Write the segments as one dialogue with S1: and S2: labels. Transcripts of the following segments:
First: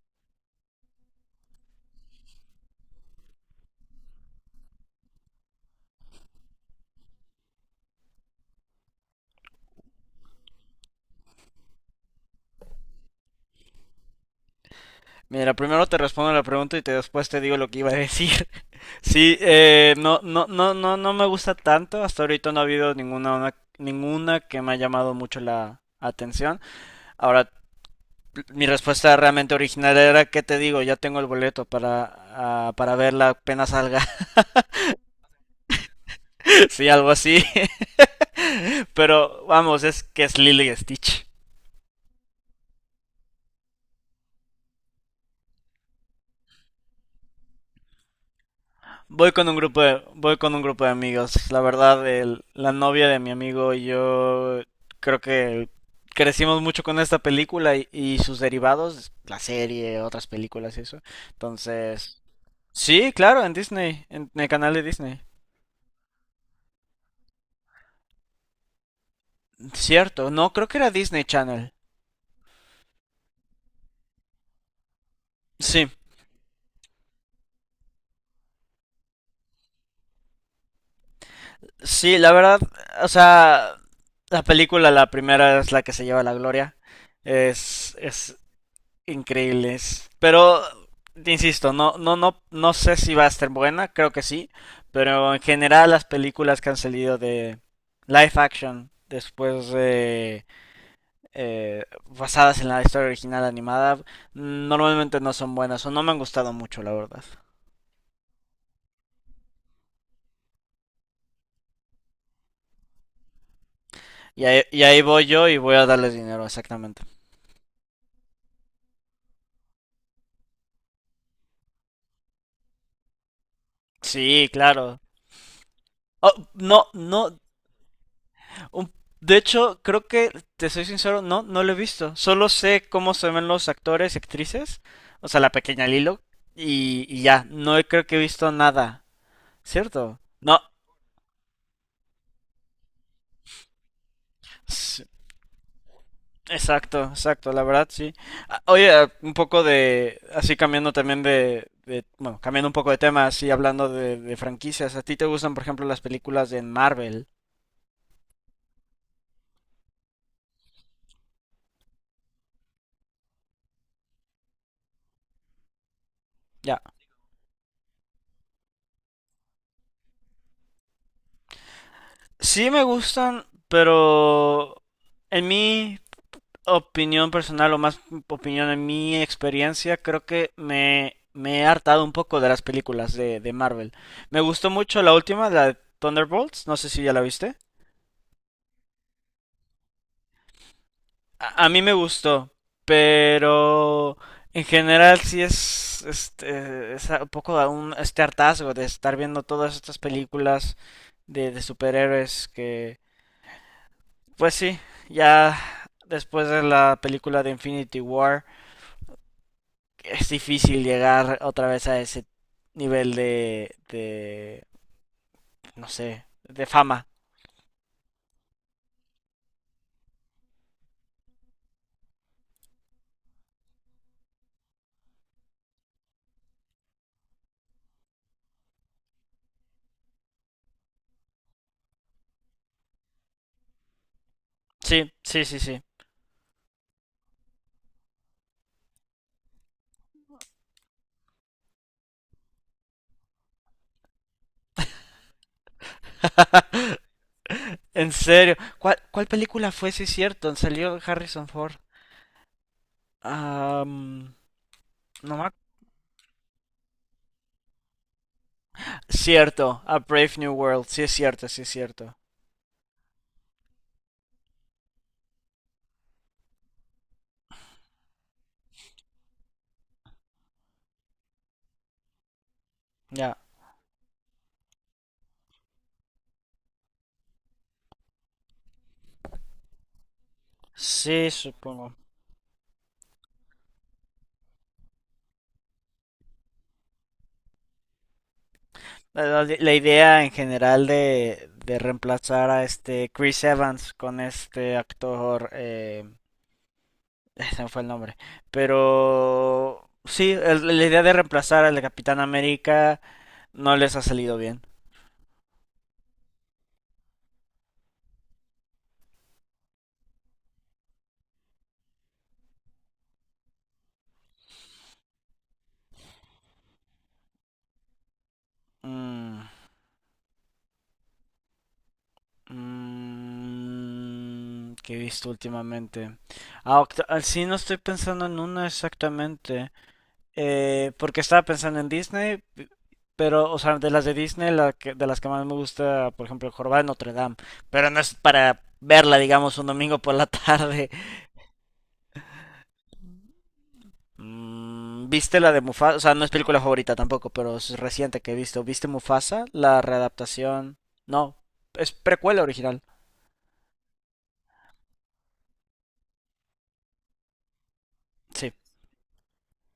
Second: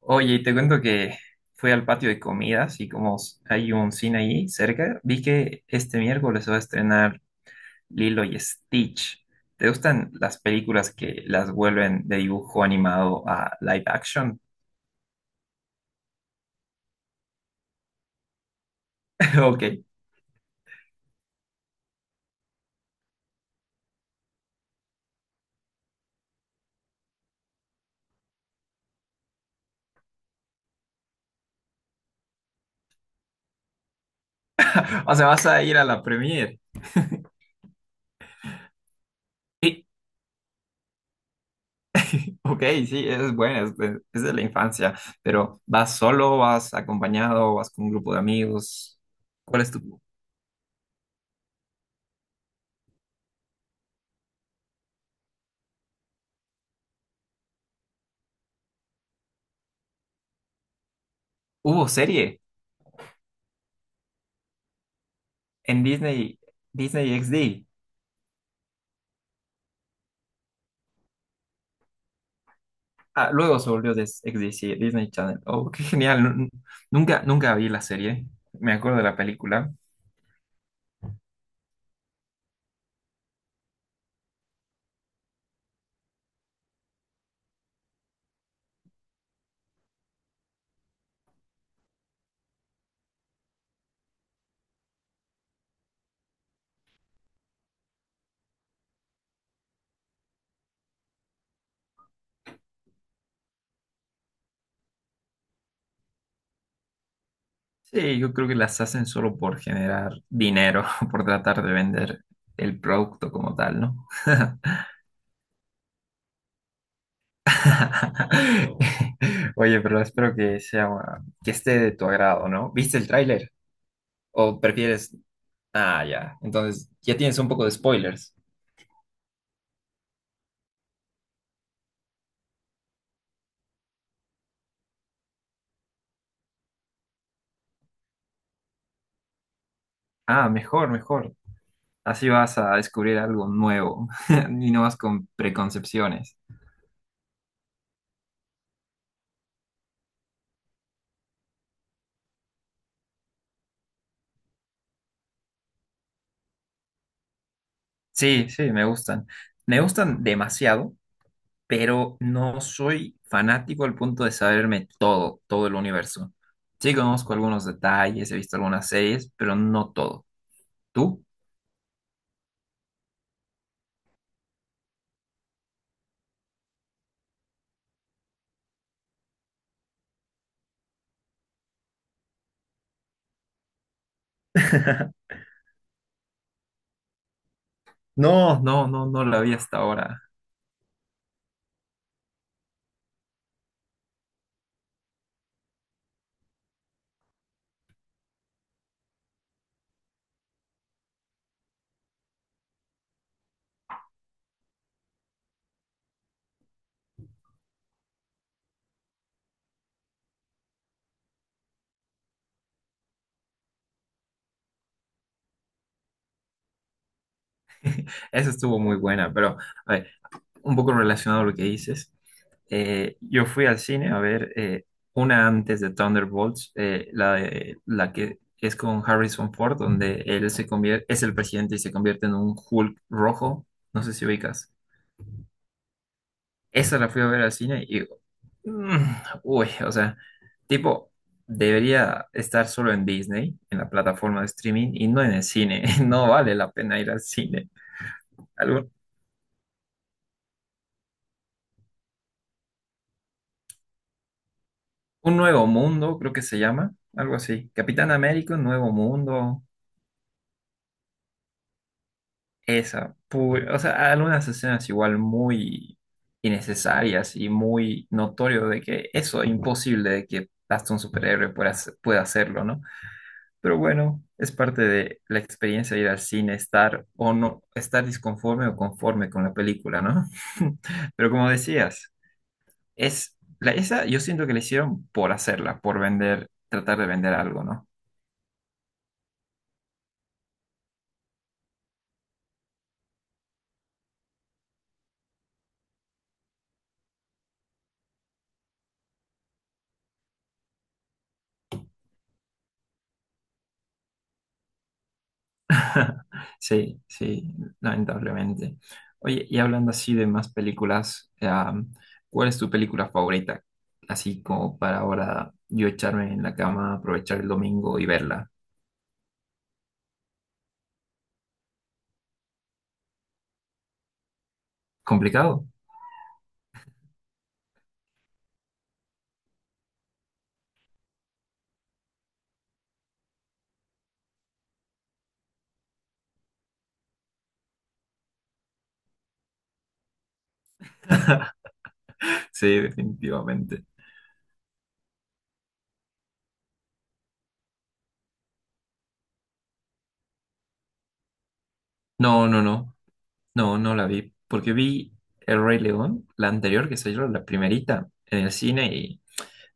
S1: Oye, y te cuento que fui al patio de comidas y como hay un cine ahí cerca, vi que este miércoles se va a estrenar Lilo y Stitch. ¿Te gustan las películas que las vuelven de dibujo animado a live action?
S2: Mira, primero te respondo la pregunta y después te digo lo que iba a decir. Sí,
S1: Ok,
S2: no me gusta tanto. Hasta ahorita no ha habido ninguna que me ha llamado mucho la atención. Ahora, mi respuesta realmente original era, ¿qué te digo? Ya tengo el boleto para verla apenas salga.
S1: o sea, vas a ir a la premiere.
S2: Sí, algo así. Pero vamos,
S1: Sí.
S2: es que es Lily Stitch.
S1: Ok, sí, es buena, es de la infancia, pero ¿vas solo, vas acompañado, vas con un grupo de amigos? ¿Cuál es tu...
S2: Voy con un grupo de amigos. La verdad, la novia de mi amigo y yo creo que crecimos mucho con esta película y sus derivados, la serie, otras películas y eso.
S1: Hubo
S2: Entonces,
S1: serie
S2: sí, claro, en Disney, en el canal de Disney.
S1: en Disney, Disney XD.
S2: Cierto, no, creo que era Disney Channel.
S1: Ah, luego se volvió de ex DC Disney Channel. Oh, qué
S2: Sí,
S1: genial. Nunca, nunca vi la serie. Me acuerdo de la película.
S2: sí, la verdad, o sea, la película, la primera es la que se lleva la gloria. Es, es, Increíbles. Pero, insisto, no sé si va a estar buena, creo que sí. Pero en general las películas que han salido de live action después de basadas en la historia original animada normalmente no son buenas o no me han gustado mucho la verdad.
S1: Sí, yo creo que las hacen solo por generar dinero, por tratar de vender el producto como tal, ¿no?
S2: Y ahí voy yo y voy a darles dinero, exactamente.
S1: Oye, pero espero que sea, que esté de tu agrado, ¿no? ¿Viste el tráiler?
S2: Sí,
S1: ¿O
S2: claro.
S1: prefieres? Ah, ya.
S2: Oh, no,
S1: Entonces, ya
S2: no.
S1: tienes un poco de spoilers.
S2: Un- De hecho, creo que, te soy sincero, no lo he visto. Solo sé cómo se ven los actores y actrices, o sea, la pequeña Lilo, y ya, no he- creo que he visto nada, ¿cierto?
S1: Ah,
S2: No,
S1: mejor, mejor. Así vas a descubrir algo nuevo y no vas
S2: s-
S1: con preconcepciones.
S2: exacto, exacto, la verdad sí. Ah, oye, un poco de, así cambiando también de, cambiando un poco de tema, así hablando de franquicias, ¿a ti te gustan, por ejemplo, las películas de Marvel?
S1: Sí, sí, me gustan. Me gustan demasiado, pero no soy fanático al punto de saberme todo, todo el universo.
S2: Ya.
S1: Sí, conozco algunos detalles, he visto algunas series, pero no todo. ¿Tú?
S2: Sí me gustan, pero en mí opinión personal, o más opinión en mi experiencia, creo que me he hartado un poco de las películas de Marvel. Me gustó mucho la última, la de Thunderbolts, no sé si ya la viste.
S1: No, no, no, no la vi hasta ahora.
S2: A mí me gustó, pero en general sí es, este, es un poco un, este hartazgo de estar viendo todas estas películas de superhéroes que, pues sí, ya después de la película de Infinity War es difícil llegar otra vez a ese nivel no sé, de fama.
S1: Esa estuvo muy buena, pero a ver, un poco relacionado a lo que dices. Yo fui al cine a ver una antes de Thunderbolts, la que es con Harrison Ford, donde él se convierte, es el presidente y se convierte en un Hulk rojo. No sé si ubicas.
S2: Sí, sí, sí, sí.
S1: Esa la fui a ver al cine y "Mm, uy, o sea, tipo, debería estar solo en Disney, en la plataforma de streaming y no en el cine. No vale la pena ir al cine.
S2: En serio,
S1: Algo-
S2: ¿cuál película fue, si cierto? Salió Harrison Ford. Am, no
S1: un
S2: me ac-
S1: nuevo mundo, creo que se llama, algo así. Capitán América, un nuevo mundo.
S2: cierto, A Brave New World, sí es cierto, sí es cierto.
S1: Esa, o sea, algunas escenas igual muy innecesarias y muy notorio de que eso es imposible de que hasta un superhéroe pueda, pueda hacerlo, ¿no?
S2: Ya.
S1: Pero bueno, es parte de la experiencia de ir al cine, estar o no, estar disconforme o conforme con la película, ¿no?
S2: Sí,
S1: Pero como
S2: supongo.
S1: decías, esa yo siento que la hicieron por hacerla, por vender, tratar de vender algo, ¿no?
S2: La idea en general de reemplazar a este Chris Evans con este actor, ese me fue el nombre. Pero sí, la idea de reemplazar al de Capitán América no les ha salido bien.
S1: Sí, sí, lamentablemente. Oye, y hablando así de más películas, ¿cuál es tu película favorita? Así como para ahora yo echarme en la cama, aprovechar el domingo y verla.
S2: Mm, mm, ¿qué he visto
S1: ¿Complicado?
S2: últimamente? Ah, sí, no estoy pensando en una exactamente. Porque estaba pensando en Disney, pero, o sea, de las de Disney, de las que más me gusta, por ejemplo, El Jorobado de Notre Dame. Pero no es para verla, digamos, un domingo por la tarde.
S1: Sí, definitivamente.
S2: Mm, ¿viste la de Mufasa? O sea, no es película favorita tampoco, pero es reciente que he visto. ¿Viste Mufasa? La readaptación. No, es precuela
S1: No, no,
S2: original.
S1: no, no, no la vi, porque vi El Rey León, la anterior que salió, la primerita, en el
S2: Sí.
S1: cine y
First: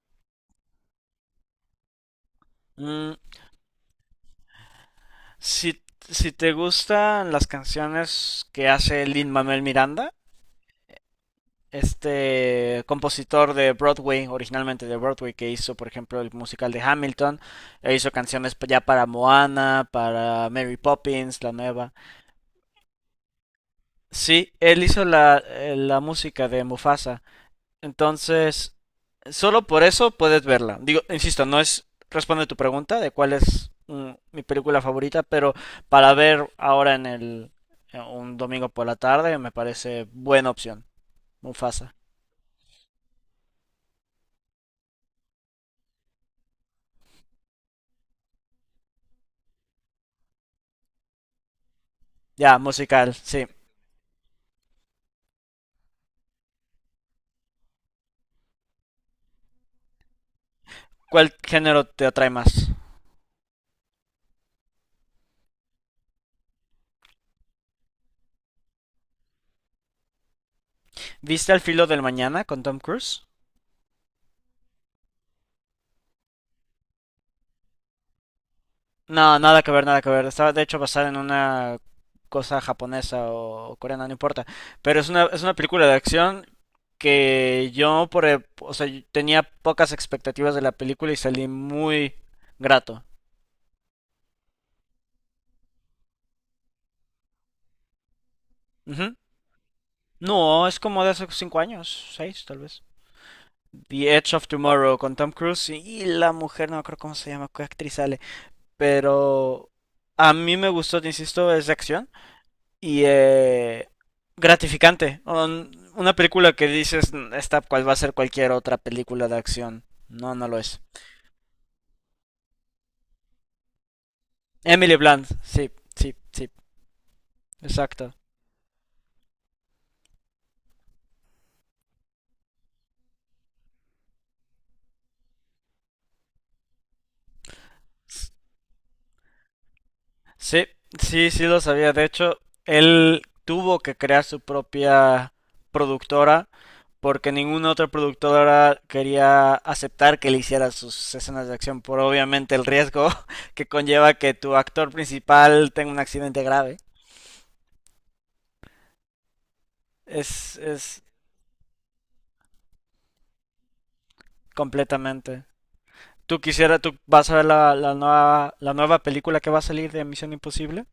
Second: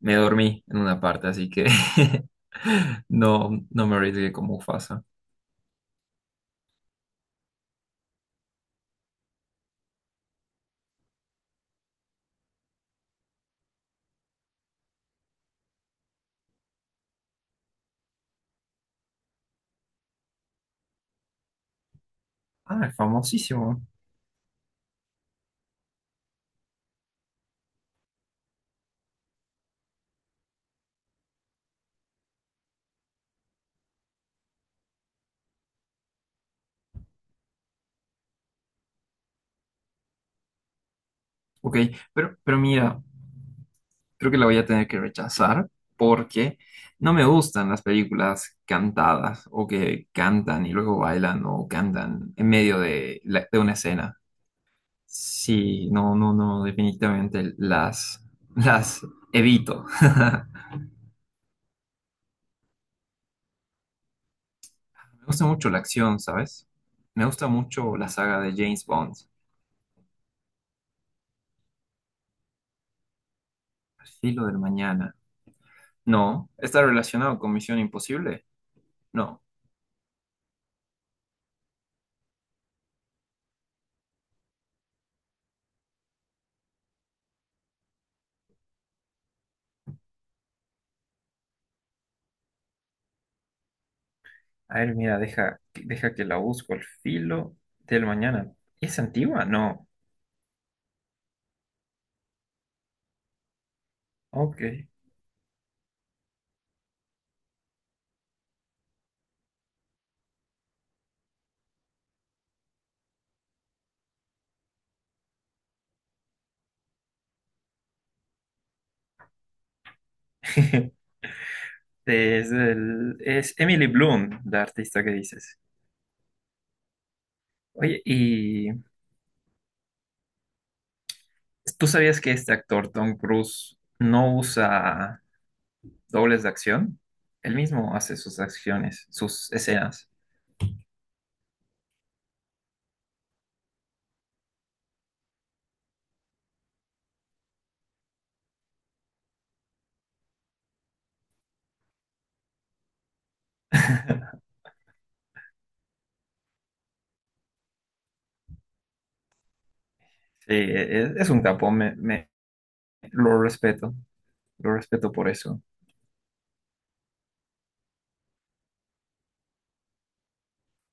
S1: me dormí en una parte, así que
S2: Mm,
S1: no, no me arriesgué como Mufasa.
S2: si, si te gustan las canciones que hace Lin-Manuel Miranda, este compositor de Broadway, originalmente de Broadway, que hizo, por ejemplo, el musical de Hamilton, e hizo canciones ya para Moana, para Mary Poppins, la nueva.
S1: Ah, famosísimo.
S2: Sí, él hizo la, la música de Mufasa. Entonces, solo por eso puedes verla. Digo, insisto, no es responde tu pregunta de cuál es mm, mi película favorita, pero para ver ahora en un domingo por la tarde me parece buena opción.
S1: Ok,
S2: Mufasa.
S1: pero mira, creo que la voy a tener que rechazar porque no me gustan las películas cantadas o que cantan y luego bailan o cantan en
S2: Ya,
S1: medio
S2: musical,
S1: de,
S2: sí.
S1: de una escena. Sí, no, no, no, definitivamente las evito.
S2: ¿Cuál género te atrae más?
S1: Me gusta mucho la acción, ¿sabes? Me gusta mucho la saga de James Bond,
S2: ¿Viste Al filo del mañana con Tom Cruise?
S1: Al filo del mañana. No, ¿está relacionado con Misión Imposible?
S2: No,
S1: No.
S2: nada que ver, nada que ver. Estaba de hecho basada en una cosa japonesa o coreana, no importa. Pero es una película de acción que yo por, o sea, yo tenía pocas expectativas de la película y salí muy grato.
S1: A ver, mira, deja, deja que la busco al filo del mañana. ¿Es
S2: Ujú.
S1: antigua? No.
S2: No, es como de hace cinco años, seis tal vez. The Edge of
S1: Ok.
S2: Tomorrow con Tom Cruise y la mujer, no me acuerdo cómo se llama, qué actriz sale, pero a mí me gustó, te insisto, es de acción y, gratificante. Una película que dices, "Mm, esta cual va a ser cualquier otra película de acción. No, no lo es".
S1: Es, es Emily Bloom, la
S2: Emily
S1: artista que
S2: Blunt,
S1: dices.
S2: sí, sí, sí,
S1: Oye,
S2: exacto.
S1: ¿y tú sabías que este actor, Tom Cruise, no usa dobles de acción? Él mismo hace sus acciones, sus escenas.
S2: Sí, sí, sí lo sabía. De hecho, él tuvo que crear su propia productora porque ninguna otra productora quería aceptar que le hiciera sus escenas de acción por obviamente el riesgo que conlleva que tu actor principal tenga un accidente grave.
S1: Sí,
S2: Es
S1: es un capo, lo respeto, lo respeto por
S2: completamente.
S1: eso.
S2: ¿Tú quisieras, tú vas a ver la nueva, la nueva película que va a salir de Misión Imposible?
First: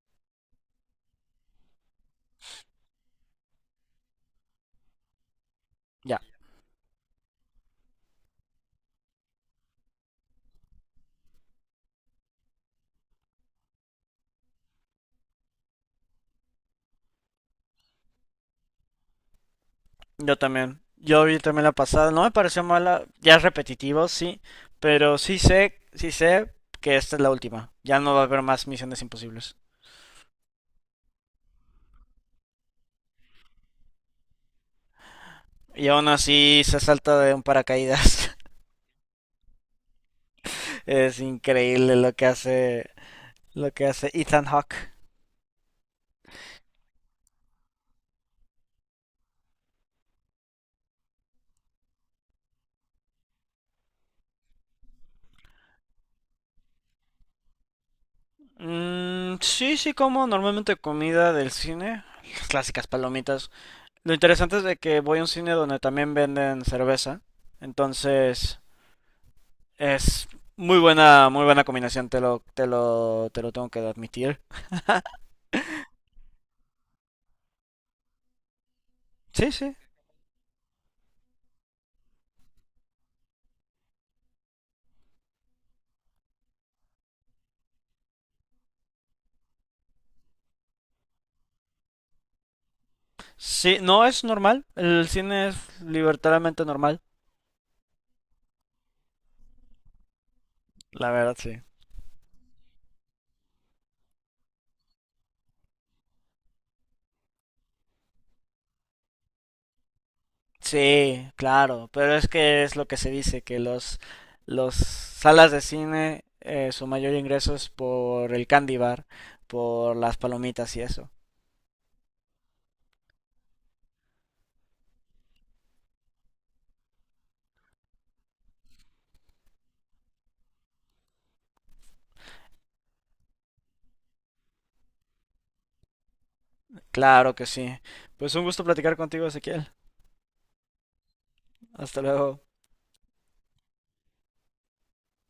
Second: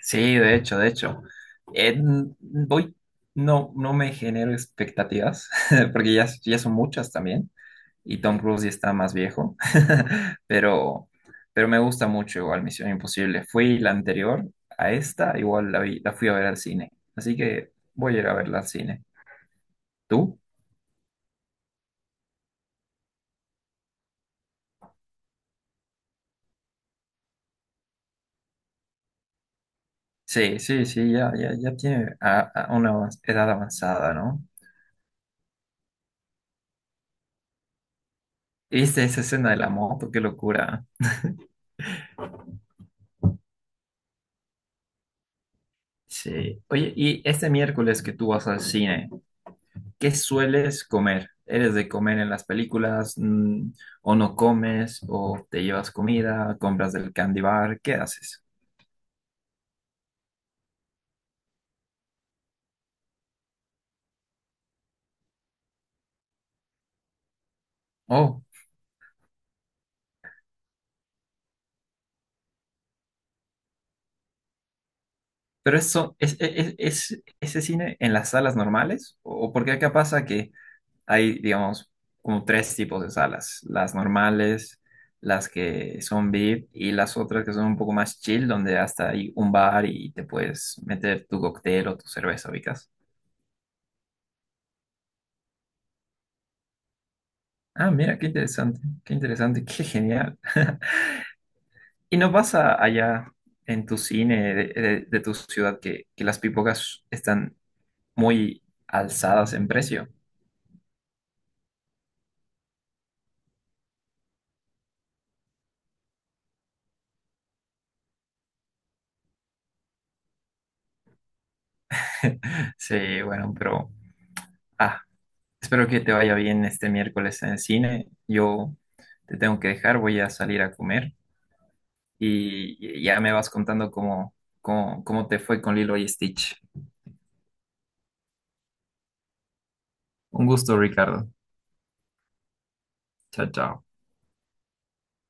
S1: Sí, de hecho, de hecho. Voy, no, no me genero expectativas, porque
S2: Ya.
S1: ya, ya son muchas también, y Tom Cruise ya está más viejo, pero, pero me gusta mucho igual Misión Imposible. Fui la anterior a esta, igual la fui a ver al cine, así que voy a ir a verla al cine.
S2: Yo
S1: ¿Tú?
S2: también. Yo vi también la pasada. No me pareció mala. Ya es repetitivo, sí. Pero sí sé que esta es la última. Ya no va a haber más misiones imposibles.
S1: Sí, sí, sí, ya, ya, ya tiene a una edad avanzada, ¿no?
S2: Y aún así se salta de un paracaídas.
S1: ¿Viste esa escena de la moto? ¡Qué locura!
S2: Es increíble lo que hace Ethan Hawke.
S1: Sí. Oye, y este miércoles que tú vas al cine. ¿Qué sueles comer? ¿Eres de comer en las películas? Mm, ¿o no comes? ¿O te llevas comida? ¿Compras del candy bar? ¿Qué haces?
S2: Mm, sí, sí como normalmente comida del cine. Las clásicas palomitas. Lo interesante es de que voy a un cine donde también venden cerveza.
S1: Oh,
S2: Entonces, es muy buena combinación, te lo tengo que admitir.
S1: pero eso es, ¿ese cine en las salas normales?
S2: Sí,
S1: ¿O porque
S2: sí.
S1: acá pasa que hay, digamos, como tres tipos de salas? Las normales, las que son VIP y las otras que son un poco más chill, donde hasta hay un bar y te puedes meter tu cóctel o tu cerveza, ubicas.
S2: Sí, no es normal. El cine es libertariamente normal.
S1: Ah, mira, qué interesante, qué interesante, qué genial.
S2: La verdad, sí.
S1: ¿Y no pasa allá en tu cine de tu ciudad que las pipocas están muy alzadas en precio?
S2: Sí, claro. Pero es que es lo que se dice, que los salas de cine, su mayor ingreso es por el candy bar, por las palomitas y eso.
S1: Sí, bueno, pero ah, espero que te vaya bien este miércoles en el cine. Yo te tengo que dejar, voy a salir a comer y ya me vas contando cómo, cómo, cómo te fue con Lilo y Stitch.
S2: Claro que sí. Pues un gusto platicar contigo, Ezequiel.
S1: Un gusto, Ricardo.
S2: Hasta luego.
S1: Chao, chao.